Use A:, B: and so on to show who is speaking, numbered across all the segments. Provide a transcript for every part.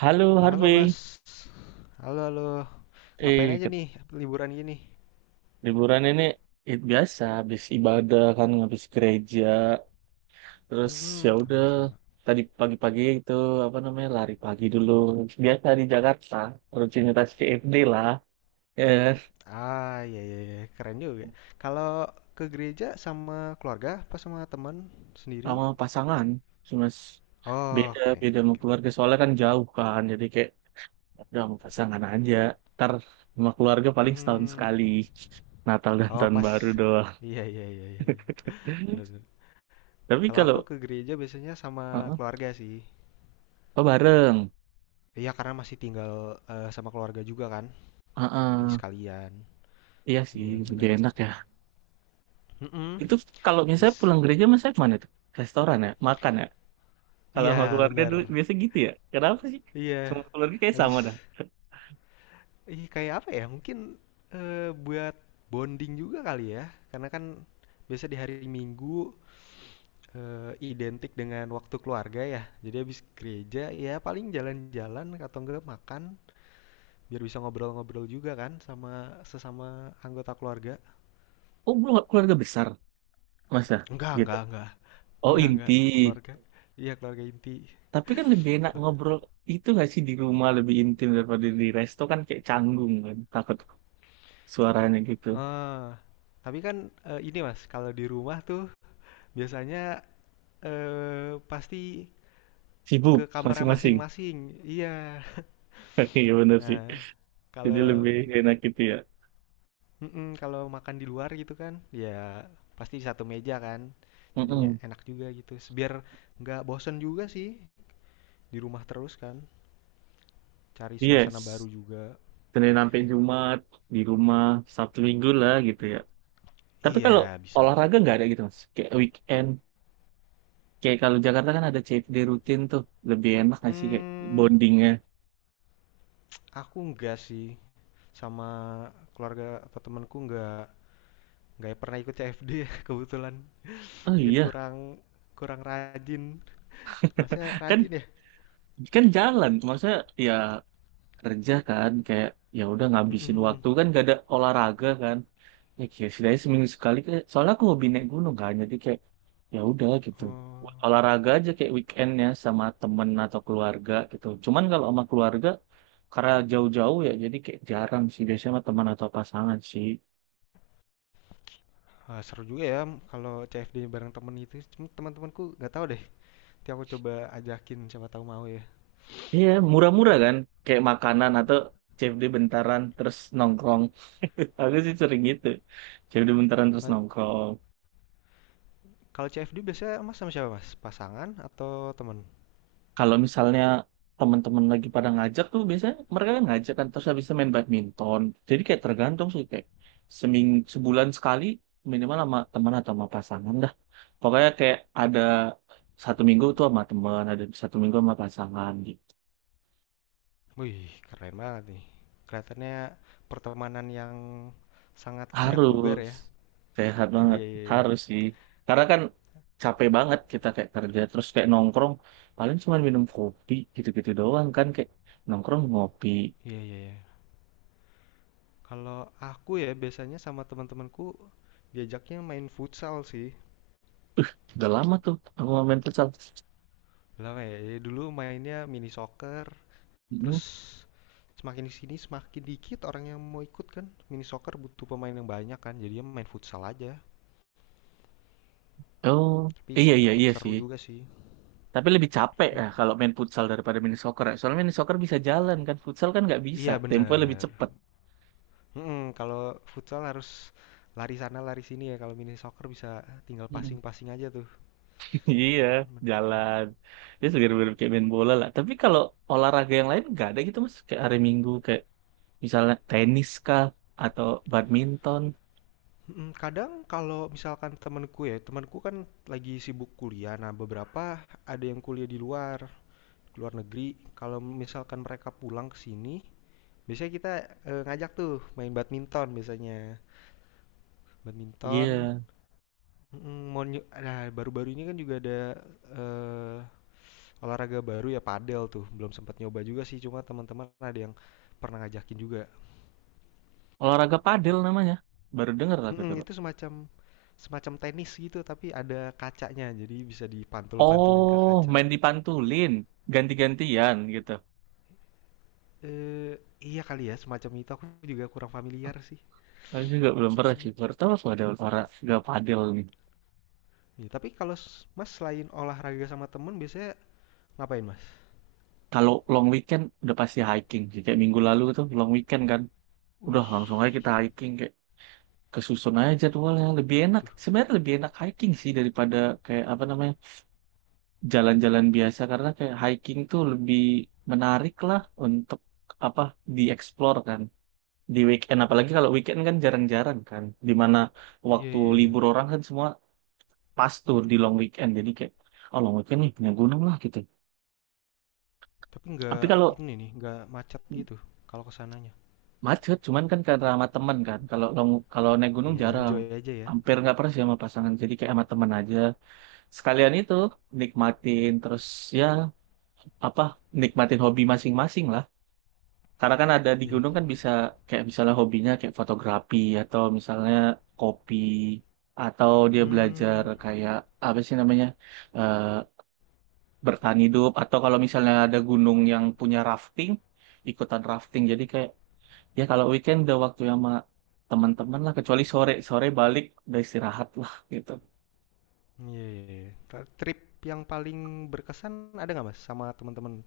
A: Halo
B: Halo
A: Harvey,
B: Mas, halo halo, ngapain
A: eh
B: aja
A: ke-
B: nih liburan gini?
A: liburan ini biasa habis ibadah kan, habis gereja terus ya
B: Hmm,
A: udah.
B: sama-sama.
A: Tadi pagi-pagi itu apa namanya, lari pagi dulu, biasa di Jakarta rutinitas CFD lah. eh
B: Ah, iya iya iya, keren juga. Kalau ke gereja sama keluarga, apa sama teman sendiri?
A: Sama pasangan, cuma s-
B: Oh,
A: beda
B: keren
A: beda
B: keren
A: sama
B: keren.
A: keluarga soalnya kan jauh kan, jadi kayak udah sama pasangan aja. Ntar sama keluarga paling setahun
B: Hmm,
A: sekali, Natal dan
B: oh
A: tahun
B: pas,
A: baru doang.
B: iya iya iya iya, bener bener.
A: Tapi
B: Kalau
A: kalau
B: aku ke gereja biasanya sama
A: uh-uh,
B: keluarga sih.
A: oh bareng.
B: Iya karena masih tinggal sama keluarga juga kan, di
A: uh
B: sekalian.
A: Iya sih,
B: Iya bener.
A: lebih enak ya.
B: Mm-mm.
A: Itu kalau misalnya
B: Bis.
A: pulang gereja, masa kemana tuh? Restoran ya? Makan ya? Kalau sama
B: Iya
A: keluarga
B: bener.
A: dulu, biasa gitu ya? Kenapa sih?
B: Iya,
A: Sama keluarga kayak sama
B: habis
A: dah.
B: ih kayak apa ya? Mungkin buat bonding juga kali ya, karena kan biasa di hari Minggu identik dengan waktu keluarga ya. Jadi habis gereja ya paling jalan-jalan atau enggak makan biar bisa ngobrol-ngobrol juga kan sama sesama anggota keluarga.
A: Oh, belum keluarga besar, masa? Gitu.
B: Enggak, enggak.
A: Oh,
B: Enggak,
A: inti.
B: enggak. Keluarga. Iya, keluarga inti.
A: Tapi kan lebih enak
B: Kela-
A: ngobrol itu nggak sih, di rumah lebih intim daripada di resto kan, kayak canggung kan. Takut suaranya gitu.
B: Ah, tapi kan ini Mas, kalau di rumah tuh biasanya pasti ke
A: Sibuk
B: kamarnya
A: masing-masing.
B: masing-masing, iya.
A: Iya bener sih.
B: Nah,
A: Jadi
B: kalau
A: lebih enak gitu ya.
B: mhm, kalau makan di luar gitu kan, ya pasti satu meja kan, jadinya
A: Mm-mm.
B: enak juga gitu, biar nggak bosen juga sih di rumah terus kan, cari suasana baru
A: Yes.
B: juga.
A: Senin sampai Jumat di rumah, Sabtu Minggu lah gitu ya. Tapi kalau
B: Iya, bisa bisa.
A: olahraga nggak ada gitu mas. Kayak weekend, kayak kalau Jakarta kan ada CFD rutin tuh, lebih enak nggak sih kayak
B: Hmm,
A: bondingnya?
B: aku enggak sih, sama keluarga atau temanku enggak pernah ikut CFD ya kebetulan,
A: Oh
B: mungkin
A: iya,
B: kurang kurang rajin. Masnya
A: kan
B: rajin ya?
A: kan jalan, maksudnya ya kerja kan, kayak ya udah
B: Mhm
A: ngabisin
B: mhm.
A: waktu kan, gak ada olahraga kan. Ya kayak setidaknya seminggu sekali. Soalnya aku hobi naik gunung kan, jadi kayak ya udah gitu.
B: Oh.
A: Olahraga aja kayak weekendnya sama temen atau keluarga gitu. Cuman kalau sama keluarga karena jauh-jauh ya, jadi kayak jarang sih, biasanya sama teman atau pasangan sih.
B: Seru juga ya kalau CFD bareng temen itu, cuma teman-temanku nggak tahu deh, nanti aku coba ajakin siapa tahu mau ya.
A: Iya, murah-murah kan? Kayak makanan atau CFD bentaran terus nongkrong. Aku sih sering gitu. CFD bentaran terus
B: Eee,
A: nongkrong.
B: kalau CFD biasanya Mas sama siapa Mas? Pasangan atau temen?
A: Kalau misalnya teman-teman lagi pada ngajak tuh, biasanya mereka kan ngajak kan, terus habis itu main badminton. Jadi kayak tergantung sih, kayak seming sebulan sekali minimal sama teman atau sama pasangan dah. Pokoknya kayak ada satu minggu tuh sama teman, ada satu minggu sama pasangan gitu.
B: Wih, keren banget nih. Kelihatannya pertemanan yang sangat sehat bugar
A: Harus
B: ya.
A: sehat banget,
B: Iya iya iya.
A: harus sih. Karena kan capek banget kita kayak kerja terus kayak nongkrong paling cuma minum kopi gitu-gitu doang kan, kayak nongkrong ngopi.
B: Iya iya iya. Kalau aku ya biasanya sama teman-temanku diajaknya main futsal sih.
A: Udah lama tuh aku nggak main futsal.
B: Lama ya, ya dulu mainnya mini soccer,
A: Mm.
B: terus semakin di sini semakin dikit orang yang mau ikut kan. Mini soccer butuh pemain yang banyak kan. Jadinya main futsal aja.
A: Oh,
B: Tapi
A: iya iya
B: tetap
A: iya
B: seru
A: sih.
B: juga sih.
A: Tapi lebih capek
B: Mm-mm.
A: ya kalau main futsal daripada mini soccer ya. Soalnya mini soccer bisa jalan kan, futsal kan nggak bisa.
B: Iya
A: Tempo lebih
B: bener.
A: cepet.
B: Mm-mm, kalau futsal harus lari sana lari sini ya. Kalau mini soccer bisa tinggal
A: Mm.
B: passing-passing aja tuh.
A: Iya, jalan. Ya segar-segar kayak main bola lah. Tapi kalau olahraga yang lain nggak ada gitu mas. Kayak hari Minggu kayak misalnya tenis kah atau badminton.
B: Kadang kalau misalkan temenku ya, temenku kan lagi sibuk kuliah. Nah beberapa ada yang kuliah di luar, luar negeri. Kalau misalkan mereka pulang ke sini, biasanya kita ngajak tuh main badminton biasanya. Badminton.
A: Iya,
B: Nah, baru-baru ini kan juga ada eh, olahraga baru ya padel tuh. Belum sempat nyoba juga sih, cuma teman-teman ada yang pernah ngajakin juga.
A: olahraga padel namanya. Baru denger aku
B: Mm,
A: dulu.
B: itu semacam semacam tenis gitu tapi ada kacanya. Jadi bisa dipantul-pantulin ke
A: Oh,
B: kaca.
A: main dipantulin, ganti-gantian gitu.
B: Eh, iya kali ya, semacam itu aku juga kurang familiar sih.
A: Aku juga belum pernah
B: Hmm.
A: sih. Baru tahu aku ada olahraga padel nih.
B: Ya, tapi kalau Mas selain olahraga sama temen biasanya ngapain Mas?
A: Kalau long weekend udah pasti hiking sih. Kayak minggu lalu tuh long weekend kan. Udah
B: Wih.
A: langsung aja kita hiking, kayak kesusun aja jadwalnya. Lebih
B: Mana
A: enak.
B: tuh?
A: Sebenarnya lebih enak hiking sih daripada kayak apa namanya jalan-jalan biasa, karena kayak hiking tuh lebih menarik lah untuk apa dieksplor kan di weekend, apalagi kalau weekend kan jarang-jarang kan dimana
B: Iya
A: waktu
B: iya iya.
A: libur orang kan semua pas tuh di long weekend. Jadi kayak oh, long weekend nih, naik gunung lah gitu.
B: Tapi
A: Tapi
B: nggak
A: kalau
B: ini nih, nggak macet gitu kalau kesananya sananya.
A: macet, cuman kan karena sama temen kan, kalau long kalau naik gunung
B: Iya,
A: jarang
B: enjoy aja ya.
A: hampir nggak pernah sih sama pasangan, jadi kayak sama temen aja. Sekalian itu nikmatin terus ya apa nikmatin hobi masing-masing lah. Karena kan ada di
B: Iya.
A: gunung kan bisa kayak misalnya hobinya kayak fotografi, atau misalnya kopi, atau dia belajar
B: Hmm,
A: kayak apa sih namanya, eh bertahan hidup, atau kalau misalnya ada gunung yang punya rafting, ikutan rafting. Jadi kayak ya kalau weekend udah waktu sama teman-teman lah, kecuali sore sore balik udah istirahat lah gitu.
B: iya iya iya. Trip yang paling berkesan ada nggak Mas sama teman-teman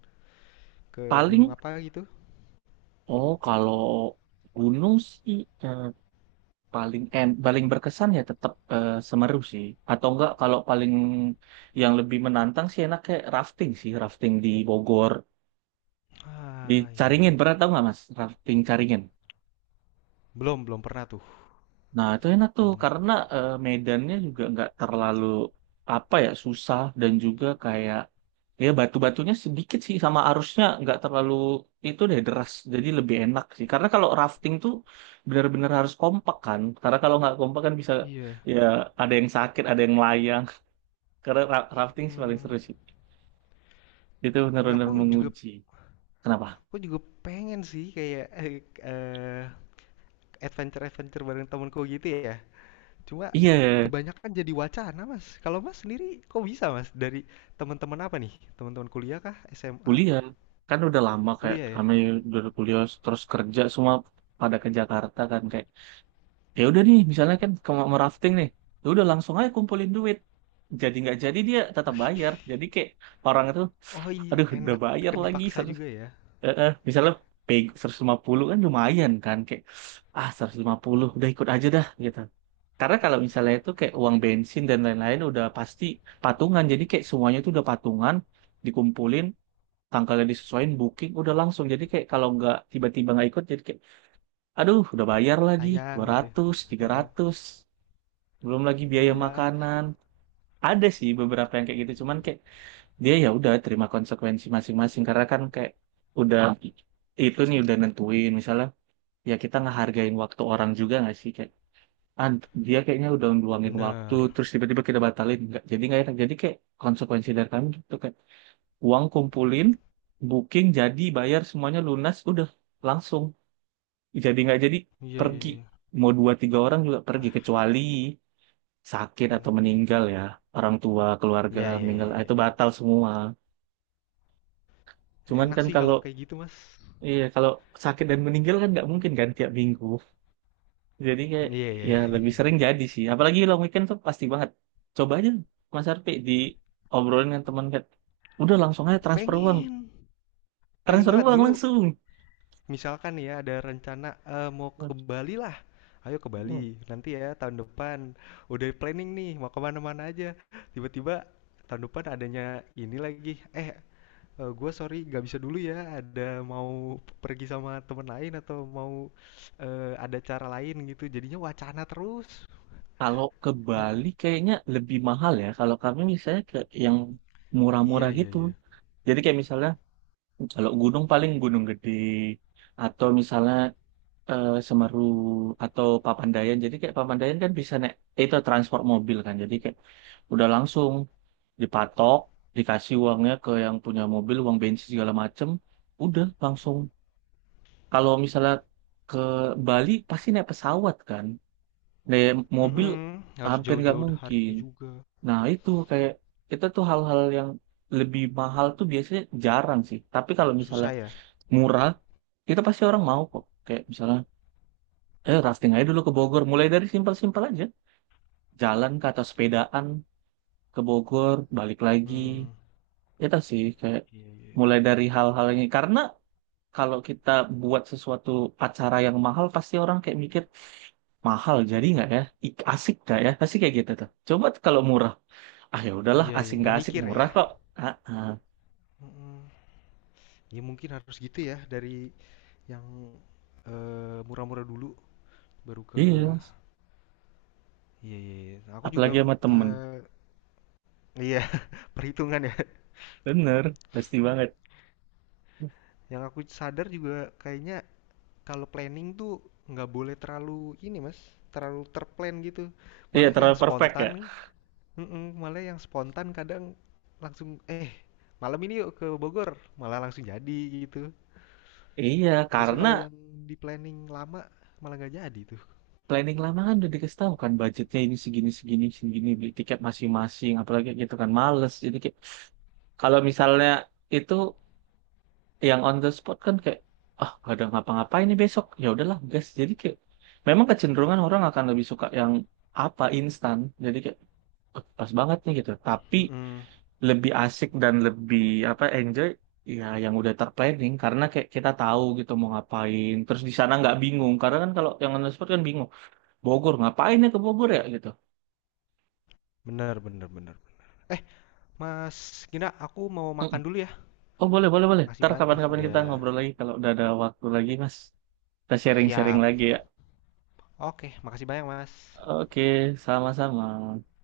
B: ke gunung
A: Paling
B: apa gitu?
A: oh, kalau gunung sih eh, paling berkesan ya tetap Semeru sih. Atau enggak kalau paling yang lebih menantang sih enaknya rafting sih, rafting di Bogor, di
B: Ah, iya.
A: Caringin.
B: Iya.
A: Pernah tahu nggak Mas rafting Caringin?
B: Belum, belum pernah tuh.
A: Nah, itu enak tuh
B: Belum.
A: karena medannya juga nggak terlalu apa ya, susah, dan juga kayak ya batu-batunya sedikit sih, sama arusnya nggak terlalu itu deh, deras. Jadi lebih enak sih karena kalau rafting tuh benar-benar harus kompak kan, karena kalau nggak kompak kan bisa
B: Iya.
A: ya ada yang sakit, ada yang melayang. Karena rafting sih paling
B: Hmm,
A: seru sih. Itu
B: ya
A: benar-benar
B: aku juga
A: menguji kenapa.
B: aku juga pengen sih kayak eh, adventure-adventure bareng temanku gitu ya. Cuma
A: Iya,
B: kebanyakan jadi wacana, Mas. Kalau Mas sendiri kok bisa, Mas? Dari teman-teman apa nih? Teman-teman kuliah kah? SMA?
A: kuliah kan udah lama kayak
B: Kuliah ya?
A: kami udah kuliah terus kerja semua pada ke Jakarta kan, kayak ya udah nih misalnya kan kalau mau rafting nih ya udah langsung aja kumpulin duit. Jadi nggak jadi, dia tetap
B: Wih,
A: bayar, jadi kayak orang itu
B: oh iya,
A: aduh udah
B: enak
A: bayar lagi,
B: dipaksa juga ya.
A: misalnya pay 150 kan lumayan kan, kayak ah, 150, udah ikut aja dah gitu. Karena kalau misalnya itu kayak uang bensin dan lain-lain udah pasti patungan, jadi kayak semuanya itu udah patungan, dikumpulin, tanggalnya disesuaikan, booking, udah langsung. Jadi kayak kalau nggak tiba-tiba nggak ikut jadi kayak aduh udah bayar lagi
B: Sayang
A: dua
B: gitu.
A: ratus tiga
B: Heeh.
A: ratus belum lagi
B: Iya,
A: biaya
B: iya.
A: makanan. Ada sih beberapa yang kayak gitu cuman kayak dia ya udah terima konsekuensi masing-masing, karena kan kayak udah itu nih udah nentuin misalnya ya, kita ngehargain waktu orang juga nggak sih, kayak ah, dia kayaknya udah ngeluangin waktu
B: Bener.
A: terus tiba-tiba kita batalin nggak jadi, nggak enak. Jadi kayak konsekuensi dari kami gitu, kayak uang kumpulin, booking, jadi bayar semuanya lunas udah langsung. Jadi nggak jadi
B: Iya, iya,
A: pergi,
B: iya.
A: mau dua tiga orang juga pergi,
B: Wah,
A: kecuali sakit atau
B: enak ya.
A: meninggal ya, orang tua, keluarga
B: Iya, iya,
A: meninggal,
B: iya,
A: ah
B: iya,
A: itu
B: iya.
A: batal semua. Cuman
B: Enak
A: kan
B: sih
A: kalau
B: kalau kayak gitu, Mas.
A: iya, kalau sakit dan meninggal kan nggak mungkin kan tiap minggu, jadi kayak
B: Iya, iya,
A: ya
B: iya.
A: lebih sering
B: Bener.
A: jadi sih, apalagi long weekend tuh pasti banget. Coba aja Mas Arpi di obrolin dengan teman, kayak udah langsung aja transfer uang,
B: Pengen. Pengen
A: transfer
B: banget
A: uang
B: dulu.
A: langsung.
B: Misalkan nih ya ada rencana, mau ke Bali lah, ayo ke Bali
A: Hmm.
B: nanti ya tahun depan, udah planning nih mau ke mana-mana aja, tiba-tiba tahun depan adanya ini lagi, "Eh, gue sorry gak bisa dulu ya ada mau pergi sama temen lain atau mau, ada cara lain," gitu jadinya wacana terus.
A: Kalau ke
B: Dibu
A: Bali kayaknya lebih mahal ya. Kalau kami misalnya ke yang
B: iya
A: murah-murah
B: iya
A: gitu.
B: iya,
A: Jadi kayak misalnya kalau gunung paling gunung gede, atau misalnya Semeru atau Papandayan. Jadi kayak Papandayan kan bisa naik itu transport mobil kan. Jadi kayak udah langsung dipatok, dikasih uangnya ke yang punya mobil, uang bensin segala macem, udah langsung. Kalau misalnya ke Bali pasti naik pesawat kan. Naik mobil
B: mhm, harus
A: hampir nggak
B: jauh-jauh hari
A: mungkin.
B: juga,
A: Nah itu kayak itu tuh hal-hal yang lebih mahal tuh biasanya jarang sih. Tapi kalau misalnya
B: susah ya?
A: murah, itu pasti orang mau kok. Kayak misalnya, rafting aja dulu ke Bogor. Mulai dari simpel-simpel aja. Jalan ke atas sepedaan ke Bogor, balik lagi.
B: Mmm,
A: Itu sih kayak
B: iya iya iya
A: mulai dari hal-hal ini. Karena kalau kita buat sesuatu acara yang mahal, pasti orang kayak mikir, mahal jadi nggak ya? Asik nggak ya? Pasti kayak gitu tuh. Coba kalau murah. Ah ya udahlah,
B: iya iya,
A: asik
B: nggak
A: nggak asik,
B: mikir ya?
A: murah kok. Ah, ah.
B: Mhm. Ya mungkin harus gitu ya dari yang, murah-murah dulu baru ke.
A: Iya,
B: Iya iya iya. Nah, aku juga,
A: apalagi sama temen.
B: eee, iya perhitungan ya.
A: Bener, pasti banget.
B: Yang aku sadar juga kayaknya kalau planning tuh nggak boleh terlalu ini Mas, terlalu terplan gitu.
A: Iya,
B: Malah yang
A: terlalu perfect ya?
B: spontan. Mhm, Malah yang spontan kadang langsung, "Eh, malam ini yuk ke Bogor," malah langsung jadi gitu.
A: Iya,
B: Biasanya
A: karena
B: kalau yang di-planning lama malah nggak jadi tuh.
A: planning lama kan udah dikasih tahu kan budgetnya ini segini segini segini, beli tiket masing-masing, apalagi gitu kan males. Jadi kayak kalau misalnya itu yang on the spot kan kayak ah gak ada ngapa-ngapain nih besok, ya udahlah guys, jadi kayak memang kecenderungan orang akan lebih suka yang apa, instan. Jadi kayak "Eh, pas banget nih" gitu. Tapi
B: Mhm,
A: lebih asik dan lebih apa, enjoy ya yang udah terplanning, karena kayak kita tahu gitu mau ngapain, terus di sana nggak bingung. Karena kan kalau yang on the spot kan bingung, Bogor ngapain ya, ke Bogor ya gitu.
B: bener bener bener. Eh, Mas Gina, aku mau
A: Mm-mm.
B: makan dulu ya.
A: Oh boleh boleh boleh.
B: Makasih
A: Ntar
B: banget nih
A: kapan-kapan
B: udah.
A: kita ngobrol lagi kalau udah ada waktu lagi Mas. Kita sharing-sharing
B: Siap.
A: lagi ya.
B: Oke, makasih banyak, Mas.
A: Oke, sama-sama.